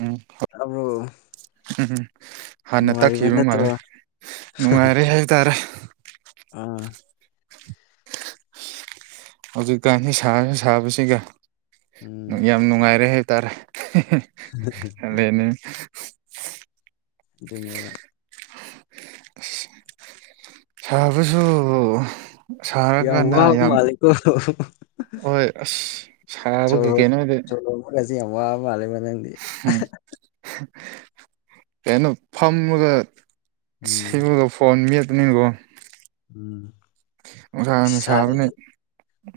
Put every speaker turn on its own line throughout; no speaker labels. ꯎꯝ
ꯇꯥꯕ꯭ꯔꯣ
ꯎꯝ-ꯎꯝ ꯍꯥꯟꯅ
ꯅꯨꯡꯉꯥꯏꯔꯤꯕ
ꯇꯥꯛꯈꯤꯕ
ꯅꯠꯇ꯭ꯔꯣ
ꯃꯥꯜꯂꯦ ꯅꯨꯡꯉꯥꯏꯔꯦ ꯍꯥꯏꯇꯥꯔꯦ
ꯑ
ꯍꯧꯖꯤꯛꯀꯥꯟꯗꯤ ꯁꯥꯌꯦ ꯁꯥꯕꯁꯤꯒ
ꯎꯝ
ꯌꯥꯝ ꯅꯨꯡꯉꯥꯏꯔꯦ ꯍꯥꯏꯇꯥꯔꯦ ꯑꯗꯨꯅꯦ
ꯑꯗꯨꯅꯦꯕ
inaudible ꯁꯥꯕꯁꯨ ꯁꯥꯔꯀꯥꯟꯗ ꯌꯥꯝ
ꯑꯣ
ꯍꯣꯏ ꯑꯁ ꯁꯥꯕꯒꯤꯒꯦ ꯀꯩꯅꯣꯗꯤ
ꯁꯤ ꯌꯥꯝ ꯋꯥꯕ ꯃꯥꯜꯂꯦꯀꯣ ꯅꯥꯡꯗꯤ
ꯎꯝ ꯀꯩꯅꯣ ꯐꯝꯃꯒ
ꯎꯝ
ꯁꯤꯕꯨꯗꯣ ꯐꯣꯟ ꯃꯦꯠꯄꯅꯤꯀꯣ
ꯎꯝ ꯑꯁ
ꯁꯥꯕꯅꯦ
ꯁꯔꯗꯤ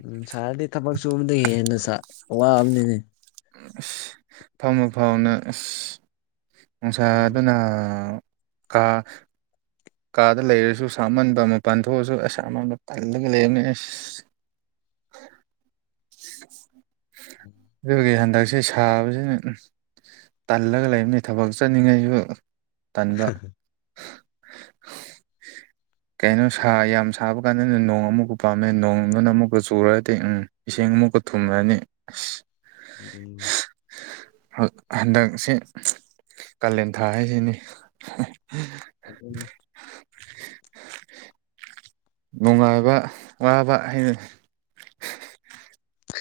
ꯎꯝ ꯁꯥꯔꯗꯤ ꯊꯕꯛ ꯁꯨꯕꯗꯒꯤ ꯍꯦꯟꯅ ꯁꯥ ꯋꯥꯕꯅꯤꯅꯦ
ꯑꯁ ꯐꯝꯃ ꯐꯥꯎꯅ ꯑꯁ ꯅꯨꯡꯁꯥ
ꯎꯝ
ꯑꯗꯨꯅ ꯀ ꯀꯥꯗ ꯂꯩꯔꯁꯨ ꯁꯥꯃꯟꯕ ꯃꯄꯥꯟ ꯊꯣꯛꯑꯁꯨ ꯑꯁ ꯑꯃꯟꯕ ꯀꯜꯂꯒ ꯂꯩꯔꯝꯃꯦ ꯑꯁ [unintelligible] ꯑꯗꯨꯒꯤ ꯍꯟꯗꯛꯁꯦ ꯁꯥꯕꯖꯤꯅ ꯇꯜꯂꯒ ꯂꯩꯕꯅꯤ ꯊꯕꯛ ꯆꯠꯅꯤꯡꯉꯩꯁꯨ ꯇꯟꯕ [unintelligible] ꯀꯩꯅꯣ ꯁꯥ ꯌꯥꯝ ꯁꯥꯕ ꯀꯥꯟꯗꯅꯦ ꯅꯣꯡ ꯑꯃꯨꯛꯀ ꯄꯥꯝꯃꯦ ꯅꯣꯡ ꯗꯨꯅ ꯑꯃꯨꯛꯀ ꯆꯨꯔꯗꯤ ꯎꯝ ꯏꯁꯤꯡ ꯑꯃꯨꯛꯀ ꯊꯨꯝꯂꯅꯤ ꯑꯁ
[unintelligible]
ꯍꯛ ꯍꯟꯗꯛꯁꯦ ꯀꯥꯂꯦꯟ ꯊꯥ ꯍꯥꯏꯖꯤꯅꯤ
ꯑꯗꯨꯅꯦ
ꯅꯨꯡꯉꯥꯏꯕ ꯋꯕ ꯍꯥꯏꯗꯨꯅꯤ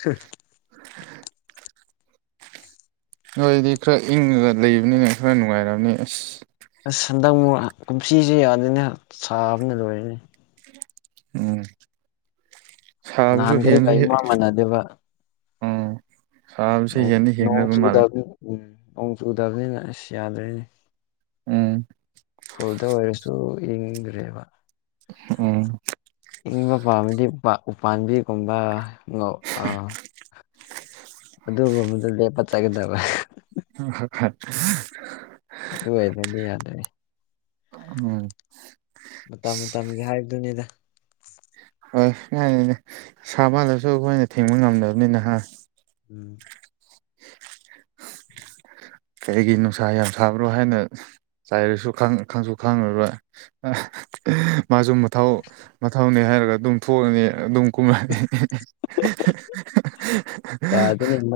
ꯎꯝ
[unintelligible] ꯅꯣꯏꯗꯤ ꯈꯔ ꯏꯪꯉꯒ ꯂꯩꯕꯅꯤꯅ ꯈꯔ ꯅꯨꯡꯉꯥꯏꯔꯝꯅꯤ ꯑꯁ
ꯑꯁ ꯍꯟꯗꯛ ꯃꯨꯛ ꯀꯨꯝꯁꯤꯖꯦ ꯌꯥꯗꯦꯅꯦ ꯁꯥꯕꯅ ꯂꯣꯏꯔꯦꯅꯦ
ꯎꯝ ꯁꯥꯕꯁꯨ
ꯅꯍꯥꯟꯈꯩꯒ
ꯍꯦꯟꯖꯨ ꯍꯦꯟ
ꯏꯃꯥꯟ ꯃꯥꯟꯅꯗꯦꯕ ꯅꯣꯡ ꯅꯣꯡ
ꯍꯦꯟꯅꯕ ꯃꯥꯜꯂꯦ
ꯆꯨꯗꯕꯅꯤ ꯎꯝ ꯅꯣꯡ ꯆꯨꯗꯕꯅꯤꯅ ꯑꯁ ꯌꯥꯗ꯭ꯔꯦꯅꯦ
ꯎꯝ
ꯈꯨꯜꯗ ꯑꯣꯏꯔꯁꯨ ꯏꯪꯗ꯭ꯔꯦꯕ
ꯎꯝ
ꯏꯪꯕ ꯄꯥꯝꯃꯗꯤ ꯎꯄꯥꯜ ꯎꯄꯥꯝꯕꯤ ꯒꯨꯝꯕ ꯑ ꯑꯗꯨ ꯒꯨꯝꯕꯗ ꯂꯦꯞꯄ ꯆꯠꯀꯗꯕ
[unintelligible]
ꯑꯗꯨ ꯑꯣꯏꯔꯒꯗꯤ ꯌꯥꯗ꯭ꯔꯦ
ꯎꯝ
ꯃꯇꯝ ꯃꯇꯝꯒꯤ ꯍꯥꯏꯕꯗꯨꯅꯤꯗ
ꯍꯣꯏ ꯌꯥꯅꯤꯅꯦ ꯁꯥꯃꯜꯂꯁꯨ ꯑꯩꯈꯣꯏꯅ ꯊꯤꯡꯕ ꯉꯝꯗꯕꯅꯤꯅ ꯍꯥ
ꯎꯝ
ꯀꯩꯒꯤ ꯅꯨꯡꯁꯥ ꯌꯥꯝ ꯁꯥꯕ꯭ꯔꯣ ꯍꯥꯏꯅ ꯆꯩꯔꯁꯨ ꯈꯪ ꯈꯪꯪꯖꯨ ꯈꯪꯉꯔꯣꯏ ꯑ ꯃꯥꯁꯨ ꯃꯊꯧ ꯃꯊꯧꯅꯦ ꯍꯥꯏꯔꯒ ꯑꯗꯨꯝ ꯊꯣꯛꯑꯅꯤ ꯑꯗꯨꯝ ꯀꯨꯝꯍꯩ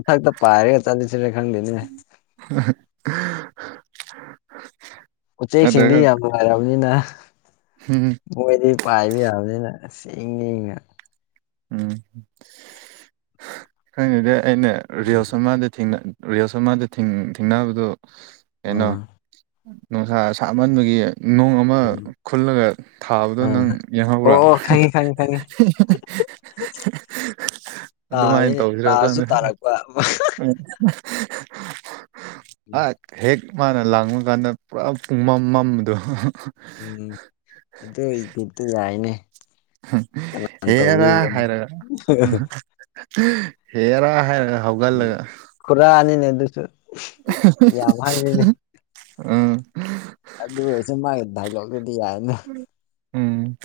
ꯊꯛꯇ ꯄꯥꯏꯔꯒ ꯆꯂꯁꯤꯔ ꯈꯪꯗꯦ
[unintelligible]
ꯎꯆꯦꯛ ꯁꯤꯡꯗꯤ ꯌꯥꯝ ꯅꯨꯡꯉꯥꯏꯔꯕꯅꯤꯅ
ꯍꯨꯝ
ꯃꯣꯏꯗꯤ ꯄꯥꯏꯕ ꯌꯥꯕꯅꯤꯅ ꯑꯁ ꯏꯪꯉꯦꯒ
ꯎꯝ ꯈꯩꯗꯦꯗ ꯑꯩꯅ
ꯎꯝ
ꯔꯤꯜꯁ ꯑꯃꯗ ꯊꯦꯡꯅ ꯔꯤꯜꯁ ꯑꯃꯗ ꯊꯦꯡ ꯊꯦꯡꯅꯕꯗꯨ ꯀꯩꯅꯣ
ꯑꯥ
ꯅꯨꯡꯁꯥ ꯁꯥꯃꯟꯕꯒꯤ ꯅꯨꯡ ꯑꯃ
ꯎꯝ
ꯈꯨꯜꯂꯒ ꯊꯥꯕꯗꯣ
ꯑꯥ
ꯅꯪ
ꯑꯣ
ꯌꯦꯡꯍꯧꯕ꯭ꯔꯥ
ꯑꯣ ꯈꯪꯉꯤ ꯈꯪꯉꯤ ꯈꯪꯉꯤ
ꯑꯗꯨꯃꯥꯏꯅ
ꯇꯥꯔꯦꯅꯦ
ꯇꯧꯁꯤꯔ
ꯇꯥꯁꯨ
ꯈꯪꯗꯦ
ꯇꯥꯔꯛꯄ
ꯎꯝ
ꯎꯝ
[unintelligible] ꯍꯦꯛ ꯃꯥꯅ ꯂꯪꯕ ꯀꯥꯟꯗ ꯄꯨꯔꯥ ꯄꯨꯡꯃꯝ ꯃꯝꯕꯗꯣ
ꯎꯝ ꯑꯗꯨ ꯏꯗꯤꯠꯇꯣ ꯌꯥꯏꯅꯦ
ꯍꯨꯝ
ꯀꯅꯥꯅ
ꯍꯦꯔꯥ
ꯇꯧꯕꯤꯕ꯭ꯔꯅꯦ
ꯍꯥꯏꯔꯒ ꯎꯝ ꯍꯨꯝ ꯍꯦꯔꯥ ꯍꯥꯏꯔꯒ ꯍꯧꯒꯠꯂꯒ
ꯈꯨꯔ ꯅꯤꯅꯦ ꯑꯗꯨꯖꯨ
ꯎꯝ
ꯑꯗꯨ ꯑꯣꯏꯔꯁꯨ ꯃꯥꯒꯤ ꯗꯥꯏꯂꯣꯛꯇꯨꯗꯤ ꯌꯥꯏꯅ
ꯎꯝ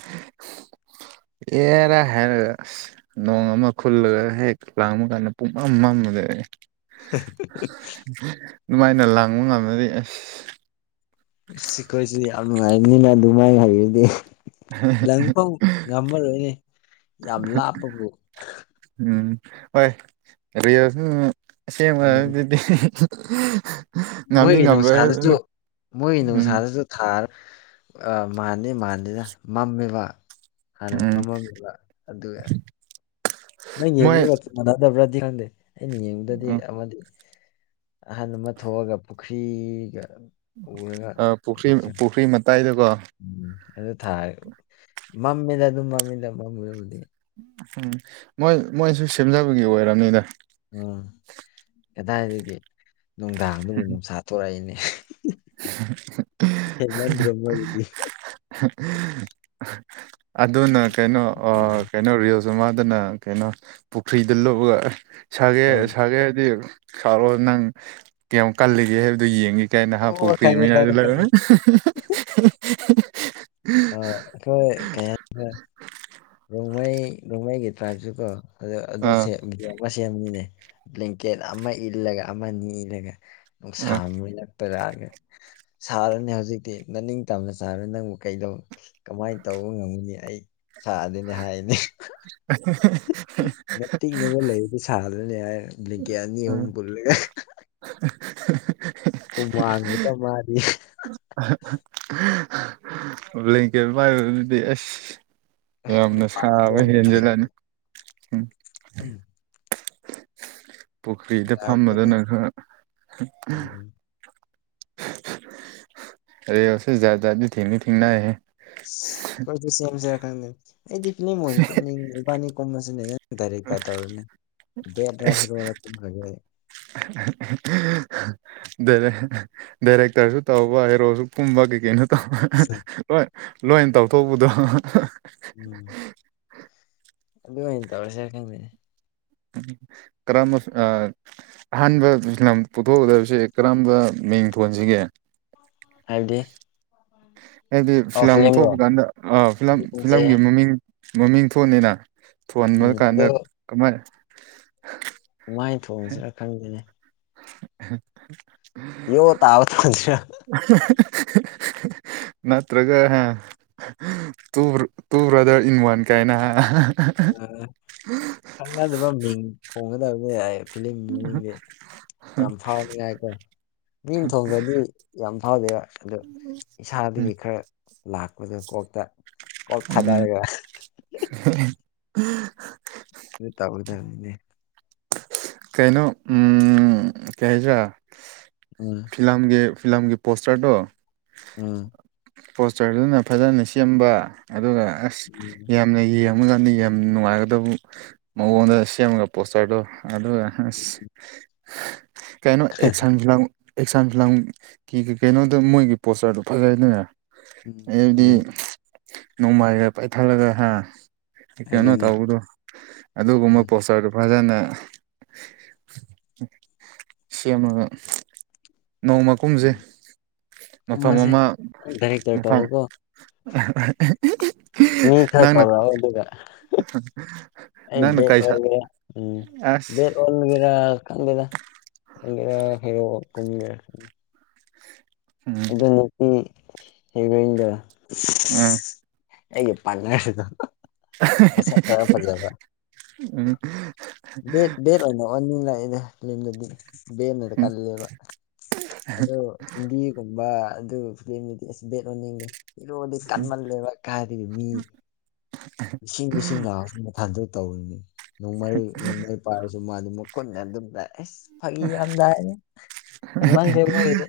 ꯑꯦꯔ ꯍꯥꯏꯔꯒ ꯅꯨꯡ ꯑꯃ ꯈꯨꯜꯂꯒ ꯍꯦꯛ ꯂꯥꯡꯕ ꯀꯥꯟꯗ ꯄꯨꯡꯃꯝ ꯃꯝꯒ꯭ꯔꯦ
[unintelligible]
ꯑꯗꯨꯃꯥꯏꯅ ꯂꯥꯡꯕ ꯉꯝꯅꯔꯤ ꯑꯁ
ꯁꯤꯈꯣꯏꯁꯤꯗꯤ ꯌꯥꯝ ꯅꯨꯡꯉꯥꯏꯕꯅꯤꯅ ꯑꯗꯨꯃꯥꯏꯅ ꯍꯥꯏꯔꯤꯗꯤ ꯂꯪꯐꯧ ꯉꯝꯃꯔꯣꯏꯅꯦ ꯌꯥꯝ ꯂꯥꯞꯄꯕꯨ
ꯎꯝ ꯍꯣꯏ ꯁꯦꯝꯃ
ꯎꯝ
ꯑꯗꯨꯗꯤ [unintelligible]
ꯃꯣꯏꯒꯤ ꯅꯨꯡꯁꯥꯗꯁꯨ ꯃꯣꯏ
ꯎꯝ
ꯅꯨꯡꯁꯥꯗꯁꯨ ꯊꯥꯔ ꯃꯥꯟꯅꯤ ꯃꯥꯟꯅꯤꯅ ꯃꯝꯃꯤꯕ ꯍꯥꯟꯅ
ꯎꯝ
ꯃꯃꯝ ꯑꯗꯨꯒ ꯅꯪ
ꯃꯣꯏ
ꯌꯦꯡꯕ ꯃꯥꯟꯅꯗꯕ꯭ꯔꯗꯤ ꯈꯪꯗꯦ ꯑꯩꯅ ꯌꯦꯡꯕꯗꯗꯤ
ꯎꯝ
ꯑꯃꯗꯤ ꯑꯍꯟ ꯑꯃ ꯊꯣꯛꯑꯒ ꯄꯨꯈ꯭ꯔꯤꯒ ꯎꯔꯒ
ꯑ ꯄꯨꯈ꯭ꯔꯤ
ꯀꯩꯅꯣꯁꯤꯔ
ꯄꯨꯈ꯭ꯔꯤ ꯃꯇꯥꯏꯗꯨꯀꯣ
ꯎꯝ ꯑꯗꯨ ꯊꯥ ꯃꯝꯃꯦꯗ ꯑꯗꯨꯝ ꯃꯝꯃꯤꯗ ꯃꯝꯂꯕꯨꯗꯤ
ꯎꯝ ꯃꯣꯏ ꯃꯣꯏꯁꯨ ꯁꯦꯝꯖꯕꯒꯤ ꯑꯣꯏꯔꯕꯅꯤꯗ
ꯎꯝ ꯀꯗꯥꯏꯗꯒꯤ ꯅꯨꯡꯗꯥꯡꯗꯨꯕꯨ ꯅꯨꯡꯁꯥ ꯊꯣꯛꯔꯛꯏꯅꯦ ꯍꯦꯃꯟ꯭ꯔꯣꯃꯣ ꯑꯣꯏꯗꯤ
ꯑꯗꯨꯅ ꯀꯩꯅꯣ
ꯎꯝ
ꯀꯩꯅꯣ ꯔꯤꯁꯇꯣ ꯃꯥꯗꯅ ꯀꯩꯅꯣ ꯄꯨꯈ꯭ꯔꯤꯗ ꯂꯨꯞꯑꯒ ꯁꯥꯒꯦ
ꯑꯥ
ꯁꯥꯒꯦ ꯍꯥꯏꯗꯤ ꯁꯥꯥꯎꯔꯛꯑꯣ ꯅꯪ ꯀꯌꯥꯝꯨ ꯀꯜꯂꯤꯒꯦ ꯍꯥꯏꯕꯗꯨꯣ ꯌꯦꯡꯉꯤ ꯀꯥꯏꯅꯍ
ꯑꯣ
ꯄꯨꯨꯈꯔꯤꯏ
ꯈꯪꯉꯦ
ꯃꯩꯅꯏꯗ
ꯈꯪꯉꯦ
ꯂꯩꯔ [unintelligible]
ꯈꯪꯉꯦ ꯑ ꯏꯈꯣꯏ ꯀꯩꯅ ꯅꯣꯡꯃꯩ ꯅꯣꯡꯃꯩꯒꯤ ꯇ꯭ꯔꯥꯏꯞꯁꯨ ꯀꯣ
ꯑꯥ
ꯑꯗꯨꯁꯦ ꯣꯛ ꯑꯃ ꯁꯦꯝꯅꯤꯅꯦ ꯕ꯭ꯂꯦꯡꯀꯦꯠ ꯑꯃ ꯏꯜꯂꯒ ꯑꯃꯅꯤ ꯏꯜꯂꯒ
ꯑꯥ
ꯁꯝꯄꯔꯑꯒꯦ ꯁꯥꯔꯅꯤ ꯍꯧꯖꯤꯛꯇꯤ ꯅꯅꯤꯡ ꯇꯝꯅ ꯁꯥꯔꯅꯤ ꯅꯪꯕꯨ ꯀꯩꯗꯧꯕ ꯀꯃꯥꯏꯅ ꯇꯧꯕ ꯉꯝꯒꯅꯤ ꯑꯩ ꯁꯥ ꯑꯗꯨꯅꯤ ꯍꯥꯏꯗꯤ ꯅ ꯇꯤꯕ ꯂꯩꯕꯗꯤ ꯁꯥꯍꯜꯂꯅꯦ ꯍꯥꯏ ꯀ ꯑꯅꯤ
ꯑꯥ
ꯑꯍꯨꯝ ꯄꯨꯜꯂꯒ ꯎ ꯃꯥꯥꯡꯒꯦ ꯇ ꯃꯥꯔꯤ
ꯕ꯭ꯂꯦꯡꯀꯦꯠ ꯄꯥꯏꯕꯗꯨꯗꯤ ꯑꯁ ꯌꯥꯝꯅ
ꯃꯄꯥꯟꯗ
ꯁꯥꯕ
ꯊꯣꯛꯑꯒ ꯂꯩꯔꯅꯤ
ꯍꯦꯟꯖꯤꯜꯂꯅꯤ ꯎꯝ
ꯎꯝ
ꯄꯨꯈ꯭ꯔꯤꯗ ꯐꯝꯃꯗꯅ
ꯌꯥꯗ꯭ꯔꯦꯅꯦ
ꯈꯔ
ꯎꯝ
ꯑꯔꯦ ꯑꯣ ꯎꯆꯦ ꯗꯤ ꯊꯦꯡꯅ ꯊꯦꯡꯅꯅꯥꯏꯦ
ꯣꯏ ꯑꯩ ꯃꯅꯤꯅꯤ ꯀꯨꯝꯕꯁꯤꯅꯦ ꯗꯥꯏꯔꯦꯛꯇ ꯇꯧꯔꯅꯤ ꯕꯦꯠ
ꯑꯩꯁ
ꯍꯤꯔꯣꯈ꯭ꯔꯦ
ꯔ ꯗꯥꯏꯔꯦꯛꯇꯔꯁꯨ ꯇꯧꯕ ꯍꯥꯏꯔꯣꯁꯨ ꯀꯨꯝꯕ ꯀꯩꯀꯩꯅꯣ
ꯑꯁ
ꯂꯣꯏ ꯇꯧꯊꯣꯛꯄꯗꯣ
ꯎꯝ ꯑꯗꯨ ꯃ ꯇꯧꯔꯁꯦꯔꯅꯦ
ꯀ꯭ꯔꯃꯁ ꯑꯍꯥꯟꯕ ꯂꯝ ꯄꯨꯊꯣꯛꯀꯗꯕꯁꯦ ꯀꯔꯝꯝꯕ ꯃꯤꯡ ꯊꯣꯟꯁꯤꯒꯦ
ꯍꯥꯏꯕꯗꯤ
ꯍꯥꯏꯗꯤ
ꯑꯣ
ꯐꯤꯂꯝ
ꯐꯤꯂꯝꯔꯣ
ꯊꯣꯛꯄ ꯀꯥꯟꯗ ꯐꯤꯂꯝ
ꯐꯤꯂꯝꯁꯦ
ꯐꯤꯂꯝꯒꯤ ꯃꯃꯤꯡ ꯃꯃꯤꯡ ꯊꯣꯟꯅꯤꯅ ꯊꯣꯟꯕ
ꯎꯝ
ꯀꯥꯟꯗ
ꯑꯗꯨ
ꯀꯃꯥꯏ
ꯀꯃꯥꯏꯅ ꯊꯣꯡꯁꯤꯔ ꯈꯪꯗꯦꯅꯦ ꯌ ꯇ ꯑꯕ ꯊ ꯃꯁꯤ
ꯅꯠꯇ꯭ꯔꯒ ꯇꯨ ꯕ꯭ꯔꯗꯔ ꯏꯟ ꯋꯥꯟ ꯀꯥꯏꯅ
ꯎ ꯈꯪꯅꯗꯕ ꯃꯤꯡ ꯊꯣꯡꯒꯗꯕꯅꯦ ꯌꯥꯏ ꯐꯤꯂꯝ ꯃꯃꯤꯡꯗꯤ ꯌꯥꯝ ꯐꯥꯎꯅꯤꯉꯥꯏꯀꯣ ꯃꯤꯡ ꯊꯣꯡꯈ꯭ꯔꯗꯤ ꯌꯥꯝ ꯐꯥꯎꯗꯦꯕ ꯑꯗꯨ
ꯎꯝ
ꯏꯁꯥꯗꯒꯤ ꯈꯔ ꯂꯥꯛꯄꯗꯣ ꯀꯣꯛꯇ ꯀ
ꯎꯝ
ꯊꯥꯗꯔꯦꯒ ꯑꯗꯨ ꯇꯥꯕꯗꯅꯤꯅꯦ
ꯀꯩꯅꯣ ꯎꯝ ꯀ ꯍꯥꯏꯁ꯭ꯔ
ꯎꯝ
ꯐꯤꯂꯝꯒꯤ ꯐꯤꯂꯝꯒꯤ ꯄꯣꯁꯇꯔꯗꯣ
ꯑ
ꯄꯣꯁꯇꯔꯗꯨꯅ ꯐꯖꯅ ꯁꯦꯝꯕ ꯑꯗꯨꯒ ꯑꯁ ꯌꯥꯝꯅ ꯌꯦꯡ ꯊꯀꯥꯟꯗ ꯌꯥꯝ ꯅꯨꯡꯉꯥꯏꯒꯗꯕ ꯃꯉꯣꯟꯗ ꯁꯦꯝꯃꯒ ꯄꯣꯁꯇꯔꯗꯣ ꯑꯗꯨꯗ ꯀꯩꯅꯣ ꯑꯦꯛꯁꯥꯡ ꯐꯥꯡ ꯑꯦꯛꯁꯥꯡ ꯐꯤꯂꯥꯡꯒꯤ ꯀꯩꯅꯣꯗ ꯃꯣꯏꯒꯤ ꯄꯣꯁꯆꯔꯗꯨꯣ ꯐꯖꯩꯗꯅꯦ
ꯎꯝ
ꯑꯗꯨꯗꯤ
ꯑꯗꯨ
ꯅꯣꯡꯃꯥꯏꯒ ꯄꯥꯏꯊꯠꯂꯒ ꯍꯥ ꯀꯩꯅꯣ
ꯑꯗꯨꯅꯤ
ꯇꯧꯕꯗꯣ ꯑꯗꯨꯒꯨꯝꯕ
ꯎꯝ
ꯄꯣꯇꯔꯗꯨ ꯐꯖꯅ ꯁꯦꯝꯒ ꯅꯣꯡꯃꯀꯨꯝꯁꯦ
ꯎꯝ
ꯃꯐꯝ
ꯀꯨꯝꯕꯁꯦ
ꯑꯃ
ꯗꯥꯏꯔꯦꯛꯇꯔ
ꯃꯐꯝ
ꯇꯧꯔꯣꯀꯣ ꯃꯤ ꯈ
ꯅꯪꯅ
ꯀꯧꯔ ꯑꯗꯨꯒ
ꯅꯪꯅ
ꯑꯩ ꯦꯠ
ꯀꯩꯁꯥ
ꯑꯣꯏꯒꯦꯔ ꯎꯝ
ꯑꯁ
ꯦꯠ ꯋꯥꯜꯒꯦꯔ ꯦꯗꯦꯗ ꯐꯔꯒꯦ
ꯎꯝ
ꯑꯗꯨꯗꯣ ꯅꯨꯄꯤ ꯍꯒꯗ
ꯑ
ꯑꯩꯒꯤ ꯄꯜ
ꯑ
ꯐꯔ ꯐꯖꯕꯦꯠ ꯕꯦꯠ ꯋꯥꯅꯤꯡ ꯂꯥꯛꯏꯗ ꯕꯅꯔ
ꯎꯝ
ꯀꯜꯂ ꯂꯩꯕ ꯑꯗꯨ ꯍꯤꯟꯗꯤꯒꯨꯝꯕ ꯑꯗꯨ ꯐꯤꯗꯨꯗꯤ ꯑꯁ ꯕꯦꯠ ꯑꯣꯏꯅꯤꯡꯂ ꯍꯤꯔꯣꯗꯤ
ꯎꯝ
ꯀꯟꯃꯜꯂꯦꯕ ꯀꯥꯥꯏꯔꯤꯕ ꯃꯤ ꯏꯁꯤꯡ ꯏꯁꯤꯡ ꯂꯥꯛꯑꯁꯨ ꯃꯊꯟꯗ ꯇꯧꯔꯤꯅꯤ ꯅꯣꯡꯃꯩ ꯅꯣꯡꯃꯩ ꯄꯥꯔꯁꯨ ꯃꯥ ꯑꯗꯨꯝ ꯈꯨꯨꯅ ꯑꯗꯨꯝ ꯂꯥꯛꯑꯦ ꯑꯁ ꯐꯥꯒꯤ ꯌꯥꯝꯗꯥꯏꯑ ꯍ ꯃꯥꯡꯈ꯭ꯔꯦ ꯃꯣꯏꯒꯤꯗꯤ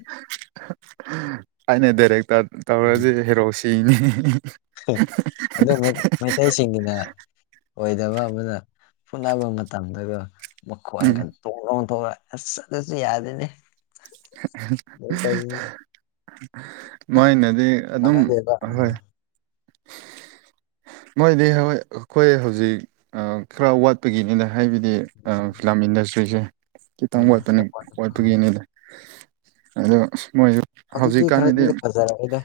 ꯑꯩꯅ ꯗꯥꯏꯔꯦꯛꯇꯔ
ꯎꯝ
ꯇꯧꯔꯗꯤ ꯍꯦꯔꯣꯁꯤꯅꯤ
ꯑꯗꯨ ꯃꯩꯇꯩꯁꯤꯡꯒꯤꯅ ꯑꯣꯏꯗꯕ ꯑꯃꯅ ꯐꯨꯠꯅꯕ ꯃꯇꯝꯗꯒ ꯃꯈꯣꯏ
ꯎꯝ
ꯏꯪꯒꯟ ꯇꯣꯡ ꯇꯣꯡꯊꯂ ꯑꯁ ꯆꯠꯁꯨ ꯌꯥꯗꯅꯦ
[inaudible] ꯃꯥꯏꯅꯗꯤ ꯑꯗꯨꯝ
ꯃꯥꯟꯅꯗꯦꯕ
ꯑꯣꯏ
ꯑꯥ
ꯃꯣꯏꯗꯤ ꯍ ꯑꯩꯈꯣꯏ ꯍꯧꯖꯤꯛ ꯈꯔ ꯋꯥꯠꯄꯒꯤꯅꯤꯅ ꯍꯥꯏꯕꯗꯤ ꯐꯤꯂꯝ ꯏꯟꯗꯁꯇ꯭ꯔꯤꯁꯦ ꯈꯤꯇꯪ
ꯑꯥ
ꯋꯥꯠꯄ
ꯈꯔ ꯋꯥꯠꯂꯦ ꯑꯥ
ꯋꯥꯠꯄꯒꯤꯅꯤꯗ ꯑꯗꯣ ꯃꯣꯏꯁꯨ
ꯍꯧꯖꯤꯛꯇꯤ
ꯍꯧꯖꯤꯛꯀꯥꯟꯗꯗꯤ
ꯈꯔꯗꯤ ꯐꯖꯔꯦꯗ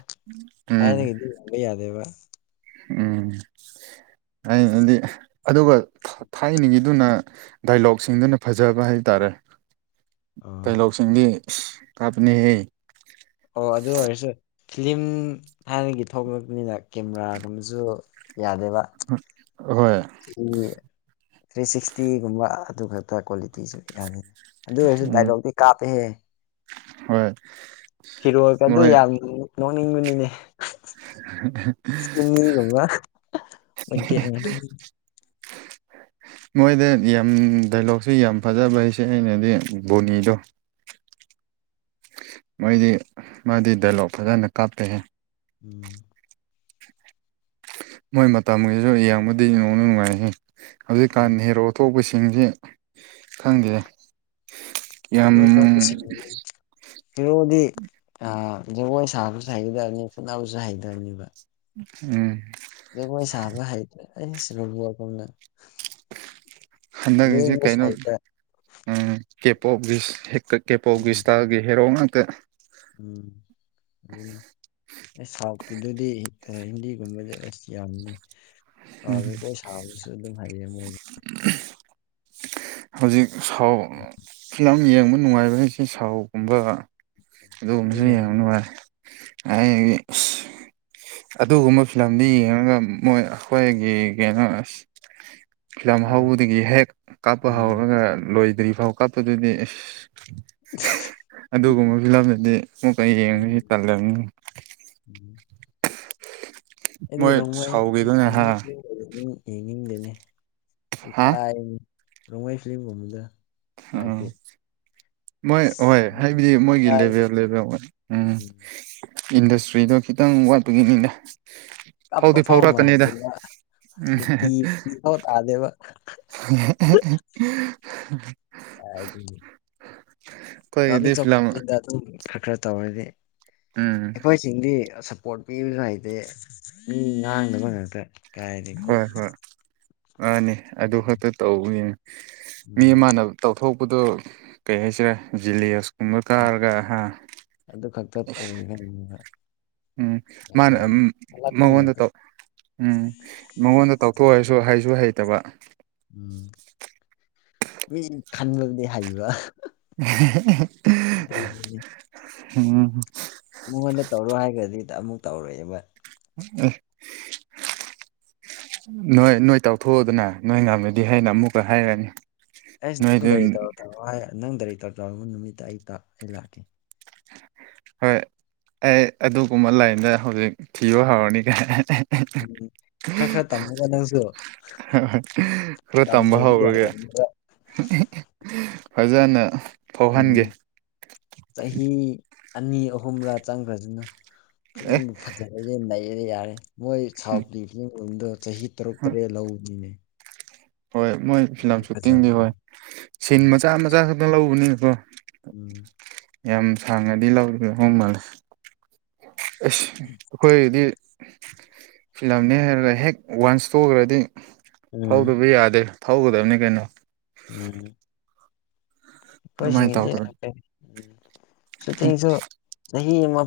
ꯎꯝ
ꯊꯥꯏꯅꯒꯤꯗꯤꯕ ꯌꯥꯗꯦꯕ
ꯎꯝ ꯑꯗꯤ ꯑꯗꯨꯒ ꯊꯥꯏꯅꯤꯡꯒꯤꯗꯨꯅ ꯗꯥꯏꯂꯣꯛꯁꯤꯡꯗꯨꯅ ꯐꯖꯕ ꯍꯥꯏꯇꯥꯔꯦ
ꯑꯥ
ꯇꯥꯏꯂꯧꯁꯤꯡꯗꯤ ꯀꯥꯞꯄꯅꯤꯍꯦ
ꯑꯣ ꯑ ꯑꯗꯨ ꯑꯣꯏꯁꯦ ꯐꯤꯤꯂꯝ ꯊꯥꯏꯅꯒꯤ ꯊꯣꯛꯂꯛꯄꯅꯤꯅ ꯀꯦꯃꯦꯔꯥꯒꯨꯝꯕꯁꯨ ꯌꯥꯗꯦꯕ
ꯍꯣꯏ
ꯊ꯭ꯔꯤ ꯊ꯭ꯔꯤ ꯁꯤꯛꯁꯇꯤꯒꯨꯝꯕ ꯑꯗꯨ ꯈꯛꯇ ꯀ꯭ꯋꯥꯂꯤꯇꯤꯁꯨ ꯌꯥꯗꯅꯤ ꯑꯗꯨ ꯑꯣꯏꯔꯁꯨ
ꯎꯝ
ꯗꯥꯏꯂꯣꯛꯇꯤ ꯀꯥꯞꯄꯦꯍꯦ
ꯍꯣꯏ
ꯍꯤꯔꯣꯀꯗꯤ ꯑꯗꯨ
ꯃꯣꯏ
ꯌꯥꯝ ꯅꯣꯛꯅꯤꯡꯕꯅꯤꯅꯦ ꯆꯃꯤ ꯑꯣ
ꯃꯣꯏꯗꯤ ꯌꯥꯝ ꯗꯥꯏꯂꯣꯛꯁꯨ ꯌꯥꯝ ꯐꯖꯕ ꯍꯥꯏꯁꯦ ꯑꯩꯅꯗꯤ ꯕꯣꯅꯤꯗꯣ ꯃꯣꯏꯗꯤ ꯃꯥꯗꯤ ꯗꯥꯏꯂꯣꯛ ꯐꯖꯅ ꯀꯥꯞꯄꯦꯍꯦ
ꯎꯝ
ꯃꯣꯏ ꯃꯇꯝꯒꯤꯁꯨ ꯌꯦꯡꯕꯗꯤ ꯅꯣꯡꯅ ꯅꯨꯡꯉꯥꯏ
ꯎꯝ
ꯍꯧꯖꯤꯛꯀꯥꯟꯅꯤ ꯍꯦꯔꯣ ꯑꯇꯣꯞꯄꯁꯤꯡꯁꯤ ꯈꯪꯗꯦ ꯌꯥꯝ
ꯍꯤꯔꯣ ꯊꯣꯛꯄꯁꯤꯡꯗꯤ ꯍꯤꯔꯣꯗꯤ ꯖꯒꯣꯏ ꯁꯥꯕꯁꯨ ꯍꯩꯒꯗꯕꯅꯤ ꯐꯨꯅꯕꯁꯨ ꯍꯩꯒꯗꯕꯅꯦꯕ
ꯎꯝ
ꯖꯒꯣꯏ ꯁꯥꯕ ꯍꯩꯕ ꯑꯩꯁ ꯔꯣꯕꯣꯠꯒꯨꯝꯅ
ꯍꯟꯗꯛꯀꯤꯁꯤ
ꯂꯦꯡꯕꯁꯨ
ꯀꯩꯅꯣ
ꯍꯩꯇ
ꯎꯝ ꯀꯦꯞ ꯑꯣꯐ ꯀꯦꯞ ꯑꯣꯐ
ꯎꯝ
ꯏꯁꯇꯥꯏꯟꯒꯤ ꯍꯦꯔꯣ ꯉꯥꯛꯇ
ꯎꯝ ꯑꯗꯨꯅꯦ ꯑꯦ ꯁꯥꯎꯠꯀꯤꯗꯨꯗꯤ ꯍꯤꯟꯗꯤꯒꯨꯝꯕꯗꯤ ꯑꯁ ꯌꯥꯕꯅꯦ ꯑꯗꯨ ꯖꯒꯣꯏ ꯁꯥꯕꯁꯨ ꯑꯗꯨꯝ ꯍꯩꯌꯦ ꯃꯣꯏꯗꯤ
ꯎꯝ ꯍꯧꯖꯤꯛ ꯐꯥꯎ ꯐꯤꯂꯝ ꯌꯦꯡꯕ ꯅꯨꯡꯉꯥꯏꯕ ꯍꯥꯏꯁꯦ ꯁꯥꯎꯠꯒꯨꯝꯕ ꯑꯗꯨꯒꯨꯝꯕ
ꯑꯗꯨꯅ ꯀꯩꯔꯣ
ꯌꯦꯡꯕ ꯅꯨꯡꯉꯥꯏ ꯑꯩ ꯑꯗꯨꯒꯨꯝꯕ ꯐꯤꯂꯝꯗꯨ
ꯎꯝ
ꯌꯦꯡꯉꯒ ꯃꯣꯏ ꯑꯩꯈꯣꯏꯒꯤ ꯀꯩꯅꯣ ꯑꯥꯁ ꯐꯤꯂꯝ
ꯀꯩꯔꯥ
ꯍꯧꯕꯗꯒꯤ ꯍꯦꯛ ꯀꯥꯞꯄ
ꯎꯝ
ꯍꯧꯔꯒ ꯂꯣꯏꯗ꯭ꯔꯤ ꯐꯥꯎ ꯀꯥꯞꯄꯗꯨꯗꯤ ꯑꯁ ꯑꯗꯨꯒꯨꯝꯕ ꯐꯤꯂꯝꯗꯨꯗꯤ ꯑꯃꯨꯛꯀ ꯌꯦꯡꯒꯗꯤ
ꯎꯝ
ꯇꯜꯂꯅꯤ
[inaudible] ꯑꯩꯗꯤ
ꯃꯣꯏ
ꯔꯣꯡꯃꯩ
ꯁꯥꯎꯈꯤꯗꯨꯅ ꯍꯥ
ꯔꯣꯡꯃꯩ ꯌꯦꯡꯅꯤꯡ ꯌꯦꯡꯅꯤꯡꯗꯦꯅꯦ
ꯍꯥ
ꯏꯀꯥꯏꯅꯤ ꯔꯣꯡꯃꯩ ꯐꯤꯂꯝꯒꯨꯝꯕꯗꯣ ꯇꯥꯏꯞꯀꯤ
[unintelligible] ꯃꯣꯏ ꯍꯣꯏ
ꯑꯁ
ꯍꯥꯏꯕꯗꯤ ꯃꯣꯏꯒꯤ
ꯏꯀꯥꯏꯅꯦ
ꯂꯦꯕꯦꯜ ꯂꯦꯕꯦꯜ ꯎꯝ ꯏꯟꯗꯁꯇ꯭ꯔꯤꯗꯣ ꯈꯤꯇꯪ ꯋꯥꯠꯄꯒꯤꯅꯤꯅꯦ
ꯀꯞꯄ ꯐꯥꯎ ꯃꯥꯜꯗꯦꯕ ꯅꯨꯄꯤ
ꯎꯝ
ꯌꯣ ꯇꯥꯗꯦꯕ
[unintelligible]
ꯆꯗꯤ
ꯐꯤꯂꯝ
[unintelligible] ꯑꯗꯨꯝ ꯈꯔ ꯈꯔ ꯇꯧꯔꯗꯤ
ꯎꯝ
ꯑꯩꯈꯣꯏꯁꯤꯡꯗꯤ ꯄꯣꯔꯠ ꯄꯤꯕꯁꯨ ꯍꯩꯇꯦ ꯃꯤ ꯉꯥꯡꯅꯕ ꯉꯥꯛꯇ ꯀꯥꯏꯗꯒꯤ
ꯍꯣꯏ ꯍꯣꯏ ꯃꯥꯅꯤ ꯑꯗꯨ ꯈꯛꯇ ꯇꯧ
ꯎꯝ
ꯃꯤ ꯑꯃꯅ ꯇꯧꯊꯣꯛꯄꯗꯨ ꯀꯩ ꯍꯥꯏꯁꯤꯔꯦ ꯖꯦꯂꯤꯌꯁ ꯀꯨꯝꯕ
ꯎꯝ
ꯀꯥꯔꯒ ꯍꯥ ꯏꯁ
ꯑꯗꯨꯅꯦꯕ
ꯎꯝ ꯃꯥꯅ ꯎꯝ
ꯀꯜꯂꯛꯄ
ꯃꯉꯣꯟꯗ
ꯉꯥꯛꯇ
ꯇꯧ ꯎꯝ ꯃꯉꯣꯟꯗ ꯇꯧꯊꯣꯛꯍꯥꯏꯁꯨ ꯍꯩꯁꯨ ꯍꯩꯇꯕ
ꯎꯝ ꯃꯤ ꯈꯟꯕꯕꯨꯗꯤ ꯍꯩꯕ
[unintelligible]
ꯑꯗꯨꯅꯤꯅꯦ
ꯎꯝ
ꯃꯉꯣꯟꯗ ꯇꯧꯔꯣ ꯍꯥꯏꯔꯒꯗꯤ ꯑꯃꯨꯛ ꯇꯧꯔꯣꯏꯕ
ꯑꯦ ꯅꯣꯏ ꯅꯣꯏ ꯇꯥꯎꯊꯣꯛꯎꯗꯅ ꯅꯣꯏ ꯉꯝꯃꯤ ꯗꯤ ꯍꯥꯏꯅ ꯑꯃꯨꯛꯀ ꯍꯥꯏꯔꯅꯤ
ꯑꯩꯁ
ꯅꯣꯏꯗꯨ
ꯅꯪ ꯅꯪ ꯗꯥꯏꯔꯦꯛꯇꯔ [unintelligible] ꯅꯨꯃꯤꯠꯇ ꯑꯩ ꯇꯥ ꯑꯩ ꯂꯥꯛꯀꯦ
ꯍꯣꯏ ꯑꯩ ꯑꯗꯨꯒꯨꯝꯕ ꯂꯥꯏꯟꯗ ꯍꯧꯖꯤꯛ ꯊꯤꯕ ꯍꯧꯔꯅꯤ
ꯎꯝ ꯈꯔ ꯈꯔ ꯇꯝꯃꯣ ꯅꯪꯁꯨ
ꯈꯔ ꯇꯝꯕ
ꯇꯝꯗ꯭ꯔꯗꯤ
ꯍꯧꯔꯒꯦ
ꯌꯥꯗꯕꯅꯤꯕ
ꯐꯖꯅ
ꯎꯝ
ꯐꯥꯎꯍꯟꯒꯦ
ꯆꯍꯤ ꯑꯅꯤ ꯑꯍꯨꯝꯔꯥ ꯆꯪꯈ꯭ꯔꯁꯤꯅ
ꯑꯦ
ꯐꯤꯂꯝ ꯐꯖꯔꯗꯤ ꯅꯩꯔꯦ ꯌꯥꯔꯦ ꯃꯣꯏ ꯁꯥꯎꯠꯀꯤ ꯐꯤꯂꯝꯒꯨꯝꯗꯣ ꯆꯍꯤ ꯇꯔꯨꯛ ꯇꯔꯦꯠ ꯂꯧꯕꯅꯤꯅꯦ
ꯍꯣꯏ ꯃꯣꯏ ꯐꯤꯂꯝ
ꯑꯗꯨꯒꯤ
ꯁꯨꯇꯤꯡꯗꯤ
ꯐꯖꯕꯅꯦ
ꯍꯣꯏ ꯁꯤꯟ
ꯎꯝ
ꯃꯆꯥ ꯃꯆꯥ ꯈꯛꯇꯪ ꯂꯧꯕꯅꯤꯅꯀꯣ
ꯎꯝ
ꯌꯥꯝ ꯁꯥꯡꯉꯗꯤ ꯂꯧꯔꯗꯣꯏ ꯍꯣꯡ ꯃꯥꯜꯂꯦ ꯑꯁ ꯈꯣꯏꯒꯤꯗꯤ ꯐꯤꯂꯝꯅꯦ ꯍꯥꯏꯔꯒ ꯍꯦꯛ ꯋꯥꯟꯁ ꯊꯣꯛꯈ꯭ꯔꯗꯤ
ꯎꯝ
ꯊꯧꯗꯕ ꯌꯥꯗꯦ ꯊꯧꯒꯗꯕꯅꯤ ꯀꯩꯅꯣ
ꯎꯝ
ꯑꯗꯨꯃꯥꯏꯅ
ꯑꯩꯈꯣꯏꯁꯤꯡꯒꯤꯗꯤ
ꯇꯧꯗ꯭ꯔꯗꯤ
ꯍꯥꯏꯐꯦꯠ ꯁꯨꯇꯤꯡꯁꯨ ꯆꯍꯤ ꯑꯃ